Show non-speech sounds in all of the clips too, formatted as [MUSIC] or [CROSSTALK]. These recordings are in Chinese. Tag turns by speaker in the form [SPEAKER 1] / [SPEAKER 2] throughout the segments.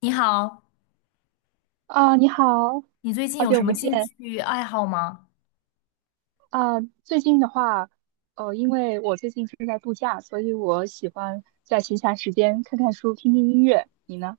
[SPEAKER 1] 你好，
[SPEAKER 2] 啊，你好，
[SPEAKER 1] 你最近
[SPEAKER 2] 好
[SPEAKER 1] 有
[SPEAKER 2] 久
[SPEAKER 1] 什么
[SPEAKER 2] 不
[SPEAKER 1] 兴
[SPEAKER 2] 见
[SPEAKER 1] 趣爱好吗？
[SPEAKER 2] 啊！最近的话，因为我最近正在度假，所以我喜欢在闲暇时间看看书、听听音乐。你呢？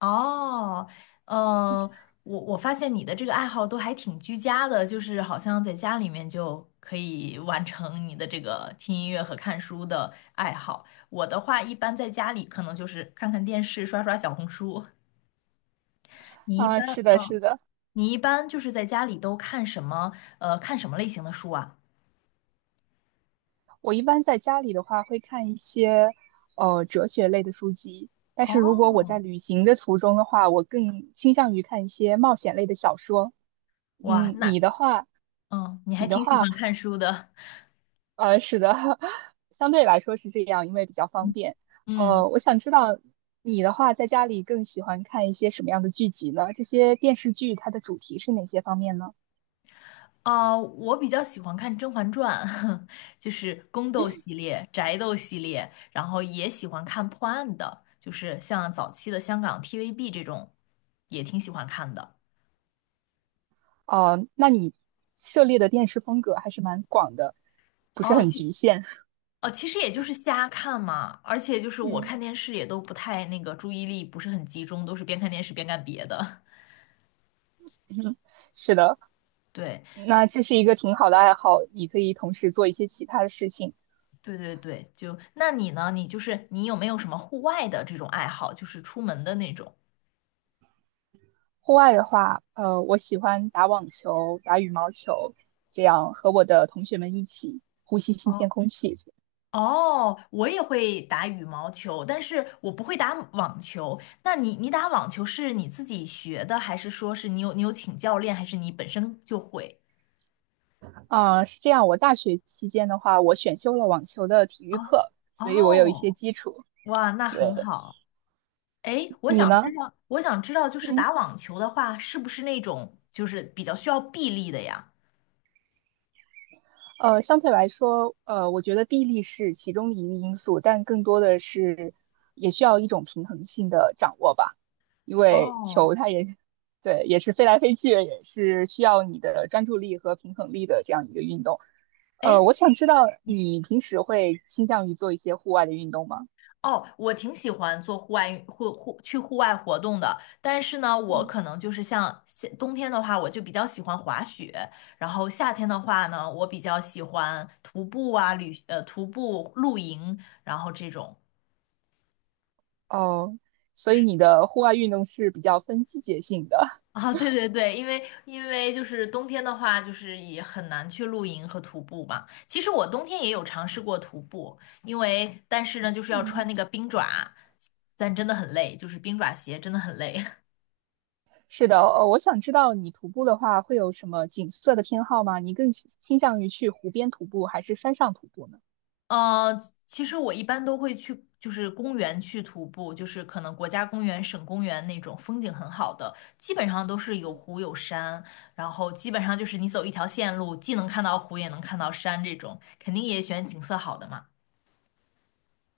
[SPEAKER 1] 哦，呃，我发现你的这个爱好都还挺居家的，就是好像在家里面就可以完成你的这个听音乐和看书的爱好。我的话，一般在家里可能就是看看电视、刷刷小红书。你一
[SPEAKER 2] 啊，
[SPEAKER 1] 般，
[SPEAKER 2] 是的，是的，
[SPEAKER 1] 你一般就是在家里都看什么？看什么类型的书啊？
[SPEAKER 2] 我一般在家里的话会看一些哲学类的书籍，但是如果我在
[SPEAKER 1] 哦，
[SPEAKER 2] 旅行的途中的话，我更倾向于看一些冒险类的小说。
[SPEAKER 1] 哇，
[SPEAKER 2] 嗯，你的话，
[SPEAKER 1] 嗯，你还
[SPEAKER 2] 你的
[SPEAKER 1] 挺喜
[SPEAKER 2] 话。
[SPEAKER 1] 欢看书的。
[SPEAKER 2] 是的，[LAUGHS] 相对来说是这样，因为比较方
[SPEAKER 1] 嗯。
[SPEAKER 2] 便。
[SPEAKER 1] 嗯
[SPEAKER 2] 我想知道你的话，在家里更喜欢看一些什么样的剧集呢？这些电视剧它的主题是哪些方面呢？
[SPEAKER 1] 啊，我比较喜欢看《甄嬛传》，[LAUGHS] 就是宫斗系列、宅斗系列，然后也喜欢看破案的，就是像早期的香港 TVB 这种，也挺喜欢看的。
[SPEAKER 2] 那你涉猎的电视风格还是蛮广的，不是
[SPEAKER 1] 哦，
[SPEAKER 2] 很
[SPEAKER 1] 其
[SPEAKER 2] 局限。
[SPEAKER 1] 哦，其实也就是瞎看嘛，而且就
[SPEAKER 2] [LAUGHS]
[SPEAKER 1] 是我
[SPEAKER 2] 嗯，
[SPEAKER 1] 看电视也都不太那个注意力不是很集中，都是边看电视边干别的。
[SPEAKER 2] 嗯是的，
[SPEAKER 1] [LAUGHS] 对，
[SPEAKER 2] 那这是一个挺好的爱好，你可以同时做一些其他的事情。
[SPEAKER 1] 对对对，就那你呢？你就是你有没有什么户外的这种爱好，就是出门的那种？
[SPEAKER 2] 户外的话，我喜欢打网球、打羽毛球，这样和我的同学们一起呼吸新鲜
[SPEAKER 1] 哦。
[SPEAKER 2] 空气。
[SPEAKER 1] 哦，我也会打羽毛球，但是我不会打网球。那你打网球是你自己学的，还是说是你有请教练，还是你本身就会？
[SPEAKER 2] 啊，是这样。我大学期间的话，我选修了网球的体育
[SPEAKER 1] 啊，
[SPEAKER 2] 课，所以我有一些
[SPEAKER 1] 哦，
[SPEAKER 2] 基础。
[SPEAKER 1] 哇，那很
[SPEAKER 2] 对，
[SPEAKER 1] 好。哎，
[SPEAKER 2] 你呢？
[SPEAKER 1] 我想知道，就是
[SPEAKER 2] 嗯，
[SPEAKER 1] 打网球的话，是不是那种就是比较需要臂力的呀？
[SPEAKER 2] 相对来说，我觉得臂力是其中一个因素，但更多的是也需要一种平衡性的掌握吧。因为
[SPEAKER 1] 哦，
[SPEAKER 2] 球它也对，也是飞来飞去，也是需要你的专注力和平衡力的这样一个运动。
[SPEAKER 1] 哎，
[SPEAKER 2] 我想知道你平时会倾向于做一些户外的运动吗？
[SPEAKER 1] 哦，我挺喜欢做户外运户户去户外活动的，但是呢，我
[SPEAKER 2] 嗯。
[SPEAKER 1] 可能就是像夏冬天的话，我就比较喜欢滑雪，然后夏天的话呢，我比较喜欢徒步啊，徒步露营，然后这种。
[SPEAKER 2] 哦，所以你的户外运动是比较分季节性的。
[SPEAKER 1] 啊，对对对，因为就是冬天的话，就是也很难去露营和徒步嘛。其实我冬天也有尝试过徒步，但是呢，就是要穿
[SPEAKER 2] 嗯。
[SPEAKER 1] 那
[SPEAKER 2] [LAUGHS]
[SPEAKER 1] 个冰爪，但真的很累，就是冰爪鞋真的很累。
[SPEAKER 2] 是的，我想知道你徒步的话会有什么景色的偏好吗？你更倾向于去湖边徒步还是山上徒步呢？
[SPEAKER 1] 呃，其实我一般都会去，就是公园去徒步，就是可能国家公园、省公园那种风景很好的，基本上都是有湖有山，然后基本上就是你走一条线路，既能看到湖，也能看到山，这种肯定也选景色好的嘛。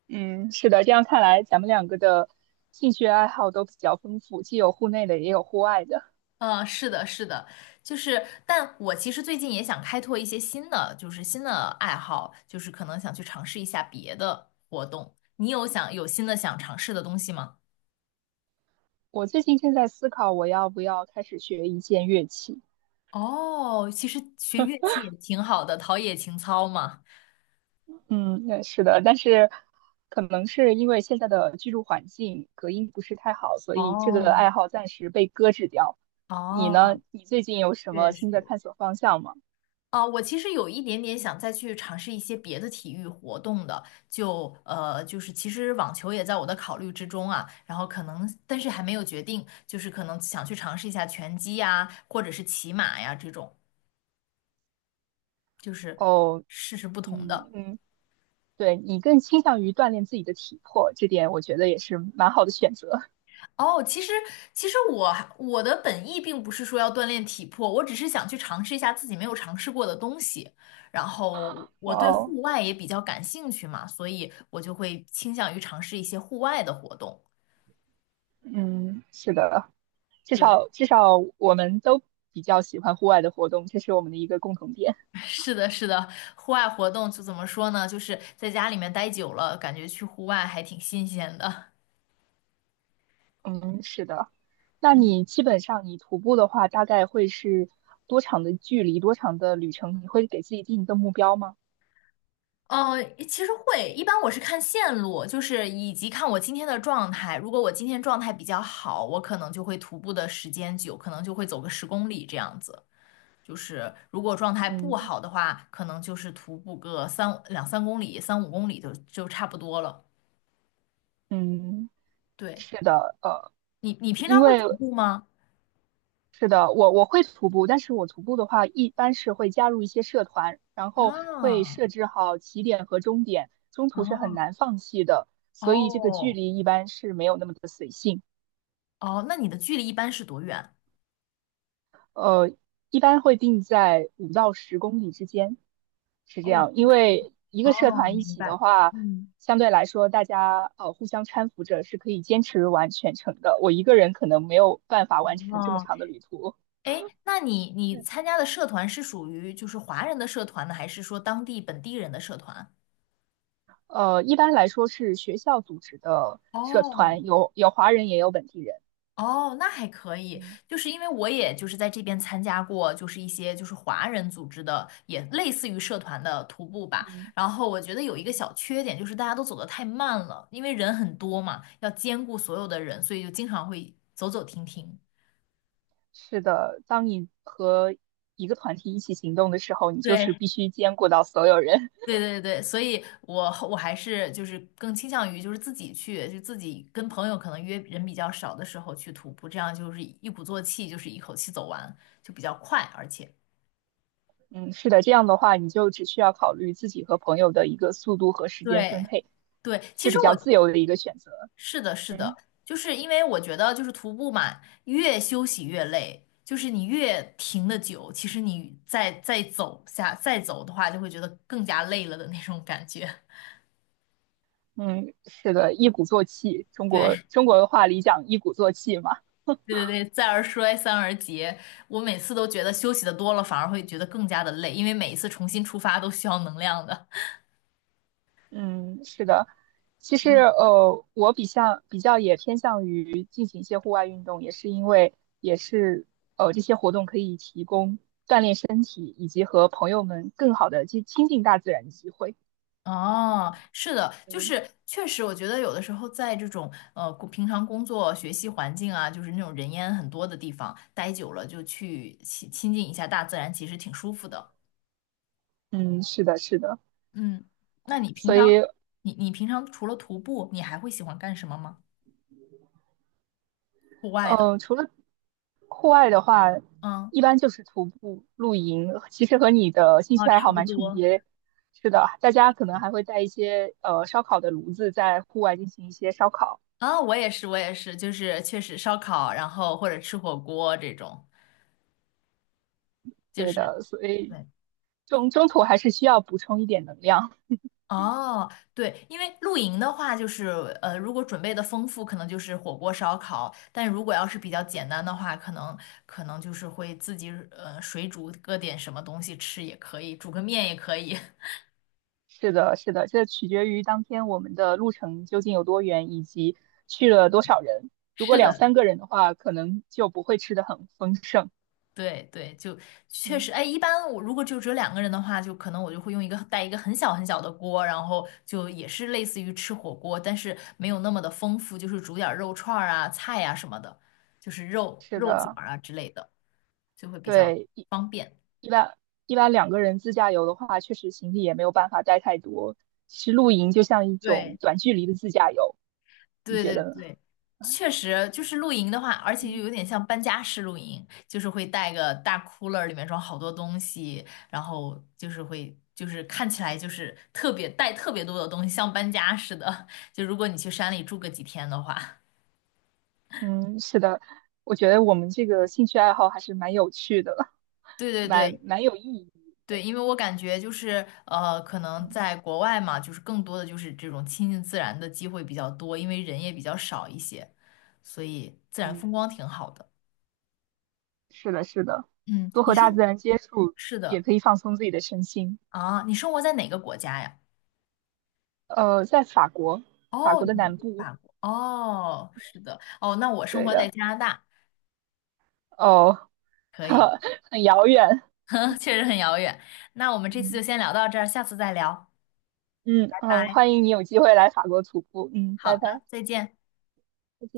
[SPEAKER 2] 嗯，是的，这样看来咱们两个的兴趣爱好都比较丰富，既有户内的，也有户外的。
[SPEAKER 1] 是的，是的，就是，但我其实最近也想开拓一些新的，就是新的爱好，就是可能想去尝试一下别的活动。你有想有新的想尝试的东西吗？
[SPEAKER 2] 我最近正在思考我要不要开始学一件乐器，
[SPEAKER 1] 哦，其实学乐器也挺好的，陶冶情操嘛。
[SPEAKER 2] 嗯，那是的，但是可能是因为现在的居住环境隔音不是太好，所以这个
[SPEAKER 1] 哦
[SPEAKER 2] 爱好暂时被搁置掉。你呢？
[SPEAKER 1] 哦，
[SPEAKER 2] 你最近有什么
[SPEAKER 1] 确
[SPEAKER 2] 新的
[SPEAKER 1] 实。
[SPEAKER 2] 探索方向吗？
[SPEAKER 1] 啊，我其实有一点点想再去尝试一些别的体育活动的，就是其实网球也在我的考虑之中啊，然后可能，但是还没有决定，就是可能想去尝试一下拳击呀，或者是骑马呀这种，就是
[SPEAKER 2] 哦，
[SPEAKER 1] 试试不同
[SPEAKER 2] 嗯，
[SPEAKER 1] 的。
[SPEAKER 2] 嗯，对，你更倾向于锻炼自己的体魄，这点我觉得也是蛮好的选择。
[SPEAKER 1] 哦，其实我的本意并不是说要锻炼体魄，我只是想去尝试一下自己没有尝试过的东西。然后我对
[SPEAKER 2] 哦，
[SPEAKER 1] 户外也比较感兴趣嘛，所以我就会倾向于尝试一些户外的活动。
[SPEAKER 2] 嗯，是的，至
[SPEAKER 1] 对，
[SPEAKER 2] 少至少我们都比较喜欢户外的活动，这是我们的一个共同点。
[SPEAKER 1] [LAUGHS] 是的，是的，户外活动就怎么说呢？就是在家里面待久了，感觉去户外还挺新鲜的。
[SPEAKER 2] 嗯，是的。那
[SPEAKER 1] 嗯。
[SPEAKER 2] 你基本上你徒步的话，大概会是多长的距离，多长的旅程？你会给自己定一个目标吗？
[SPEAKER 1] 其实会，一般我是看线路，就是以及看我今天的状态。如果我今天状态比较好，我可能就会徒步的时间久，可能就会走个10公里这样子。就是如果状态不
[SPEAKER 2] 嗯
[SPEAKER 1] 好的话，可能就是徒步个两三公里、三五公里就差不多了。
[SPEAKER 2] 嗯，
[SPEAKER 1] 对，
[SPEAKER 2] 是的，
[SPEAKER 1] 你平
[SPEAKER 2] 因
[SPEAKER 1] 常会
[SPEAKER 2] 为
[SPEAKER 1] 徒步吗？
[SPEAKER 2] 是的，我会徒步，但是我徒步的话，一般是会加入一些社团，然后会
[SPEAKER 1] 啊
[SPEAKER 2] 设置好起点和终点，中途是很
[SPEAKER 1] 啊，
[SPEAKER 2] 难放弃的，所以这个距
[SPEAKER 1] 哦
[SPEAKER 2] 离一般是没有那么的随性。
[SPEAKER 1] 哦，那你的距离一般是多远？
[SPEAKER 2] 呃，一般会定在5到10公里之间，是这
[SPEAKER 1] 哦
[SPEAKER 2] 样。因为一个社
[SPEAKER 1] 哦，
[SPEAKER 2] 团一
[SPEAKER 1] 明
[SPEAKER 2] 起的
[SPEAKER 1] 白。
[SPEAKER 2] 话，
[SPEAKER 1] 嗯。
[SPEAKER 2] 相对来说大家互相搀扶着是可以坚持完全程的。我一个人可能没有办法完成这么
[SPEAKER 1] 哦。
[SPEAKER 2] 长的旅途。
[SPEAKER 1] 哎，那你
[SPEAKER 2] 对，
[SPEAKER 1] 参加的社团是属于就是华人的社团呢，还是说当地本地人的社团？
[SPEAKER 2] 一般来说是学校组织的社
[SPEAKER 1] 哦，
[SPEAKER 2] 团，有华人也有本地人。
[SPEAKER 1] 哦，那还可以，
[SPEAKER 2] 嗯
[SPEAKER 1] 就是因为我也就是在这边参加过，就是一些就是华人组织的，也类似于社团的徒步吧。
[SPEAKER 2] 嗯，
[SPEAKER 1] 然后我觉得有一个
[SPEAKER 2] 嗯，
[SPEAKER 1] 小缺点就是大家都走得太慢了，因为人很多嘛，要兼顾所有的人，所以就经常会走走停停。
[SPEAKER 2] 是的，当你和一个团体一起行动的时候，你就是
[SPEAKER 1] 对，
[SPEAKER 2] 必须兼顾到所有人。
[SPEAKER 1] 对对对，所以我还是就是更倾向于就是自己去，就自己跟朋友可能约人比较少的时候去徒步，这样就是一鼓作气，就是一口气走完，就比较快，而且
[SPEAKER 2] 嗯，是的，这样的话，你就只需要考虑自己和朋友的一个速度和时间分
[SPEAKER 1] 对
[SPEAKER 2] 配，
[SPEAKER 1] 对，其
[SPEAKER 2] 是
[SPEAKER 1] 实
[SPEAKER 2] 比较
[SPEAKER 1] 我
[SPEAKER 2] 自由的一个选择。
[SPEAKER 1] 是的，是的，
[SPEAKER 2] 嗯
[SPEAKER 1] 就是因为我觉得就是徒步嘛，越休息越累，就是你越停的久，其实你再再走的话，就会觉得更加累了的那种感觉。[LAUGHS]
[SPEAKER 2] 嗯，是的，一鼓作气，中国
[SPEAKER 1] 对，
[SPEAKER 2] 中国的话里讲一鼓作气嘛。
[SPEAKER 1] 对对对，再而衰，三而竭。我每次都觉得休息的多了，反而会觉得更加的累，因为每一次重新出发都需要能量的。
[SPEAKER 2] 嗯，是的。其实我比较也偏向于进行一些户外运动，也是因为也是这些活动可以提供锻炼身体以及和朋友们更好的去亲近大自然的机会。
[SPEAKER 1] 哦，是的，就
[SPEAKER 2] 嗯
[SPEAKER 1] 是确实，我觉得有的时候在这种平常工作、学习环境啊，就是那种人烟很多的地方待久了，就去亲近一下大自然，其实挺舒服的。
[SPEAKER 2] 嗯，是的，是的。
[SPEAKER 1] 嗯，那你平
[SPEAKER 2] 所
[SPEAKER 1] 常
[SPEAKER 2] 以
[SPEAKER 1] 你你平常除了徒步，你还会喜欢干什么吗？户外的，
[SPEAKER 2] 嗯，除了户外的话，
[SPEAKER 1] 嗯，
[SPEAKER 2] 一般就是徒步、露营，其实和你的兴
[SPEAKER 1] 啊，
[SPEAKER 2] 趣爱
[SPEAKER 1] 差
[SPEAKER 2] 好
[SPEAKER 1] 不
[SPEAKER 2] 蛮重
[SPEAKER 1] 多。
[SPEAKER 2] 叠。是的，大家可能还会带一些烧烤的炉子，在户外进行一些烧烤。
[SPEAKER 1] 啊，我也是，我也是，就是确实烧烤，然后或者吃火锅这种，就
[SPEAKER 2] 对
[SPEAKER 1] 是
[SPEAKER 2] 的，所以
[SPEAKER 1] 对。
[SPEAKER 2] 中途还是需要补充一点能量。
[SPEAKER 1] 哦，对，因为露营的话，就是如果准备的丰富，可能就是火锅、烧烤；但如果要是比较简单的话，可能就是会自己水煮搁点什么东西吃也可以，煮个面也可以。[LAUGHS]
[SPEAKER 2] 是的，是的，这取决于当天我们的路程究竟有多远，以及去了多少人。如果
[SPEAKER 1] 是
[SPEAKER 2] 两
[SPEAKER 1] 的，
[SPEAKER 2] 三个人的话，可能就不会吃的很丰盛。
[SPEAKER 1] 对对，就确
[SPEAKER 2] 嗯，
[SPEAKER 1] 实，哎，一般我如果就只有两个人的话，就可能我就会用一个带一个很小很小的锅，然后就也是类似于吃火锅，但是没有那么的丰富，就是煮点儿肉串儿啊、菜呀、什么的，就是肉
[SPEAKER 2] 是
[SPEAKER 1] 肉卷
[SPEAKER 2] 的，
[SPEAKER 1] 儿啊之类的，就会比较
[SPEAKER 2] 对。
[SPEAKER 1] 方便，
[SPEAKER 2] 一般一般两个人自驾游的话，确实行李也没有办法带太多。其实露营就像一种
[SPEAKER 1] 对。
[SPEAKER 2] 短距离的自驾游，你
[SPEAKER 1] 对
[SPEAKER 2] 觉
[SPEAKER 1] 对
[SPEAKER 2] 得呢？
[SPEAKER 1] 对，确实就是露营的话，而且
[SPEAKER 2] 嗯，
[SPEAKER 1] 又有点像搬家式露营，就是会带个大 cooler，里面装好多东西，然后就是会就是看起来就是特别带特别多的东西，像搬家似的。就如果你去山里住个几天的话，
[SPEAKER 2] 嗯，是的，我觉得我们这个兴趣爱好还是蛮有趣的，
[SPEAKER 1] [LAUGHS]
[SPEAKER 2] [LAUGHS]
[SPEAKER 1] 对对
[SPEAKER 2] 蛮
[SPEAKER 1] 对。
[SPEAKER 2] 蛮有意义。
[SPEAKER 1] 对，因为我感觉就是可能
[SPEAKER 2] 嗯
[SPEAKER 1] 在国外嘛，就是更多的就是这种亲近自然的机会比较多，因为人也比较少一些，所以自然
[SPEAKER 2] 嗯，
[SPEAKER 1] 风光挺好的。
[SPEAKER 2] 是的，是的，
[SPEAKER 1] 嗯，
[SPEAKER 2] 多
[SPEAKER 1] 你
[SPEAKER 2] 和大自
[SPEAKER 1] 说
[SPEAKER 2] 然接触
[SPEAKER 1] 是
[SPEAKER 2] 也
[SPEAKER 1] 的。
[SPEAKER 2] 可以放松自己的身心。
[SPEAKER 1] 啊，你生活在哪个国家呀？
[SPEAKER 2] 在法国，法
[SPEAKER 1] 哦，
[SPEAKER 2] 国
[SPEAKER 1] 你
[SPEAKER 2] 的南
[SPEAKER 1] 在
[SPEAKER 2] 部，
[SPEAKER 1] 法国。哦，是的。哦，那我生
[SPEAKER 2] 对
[SPEAKER 1] 活在
[SPEAKER 2] 的，
[SPEAKER 1] 加拿大，
[SPEAKER 2] 哦，
[SPEAKER 1] 可以，
[SPEAKER 2] [LAUGHS] 很遥远。
[SPEAKER 1] [LAUGHS] 确实很遥远。那我们这次就
[SPEAKER 2] 嗯。
[SPEAKER 1] 先聊到这儿，下次再聊，
[SPEAKER 2] 嗯
[SPEAKER 1] 拜
[SPEAKER 2] 嗯，
[SPEAKER 1] 拜。
[SPEAKER 2] 欢迎你有机会来法国徒步。嗯，
[SPEAKER 1] 好
[SPEAKER 2] 拜拜。
[SPEAKER 1] 的，再见。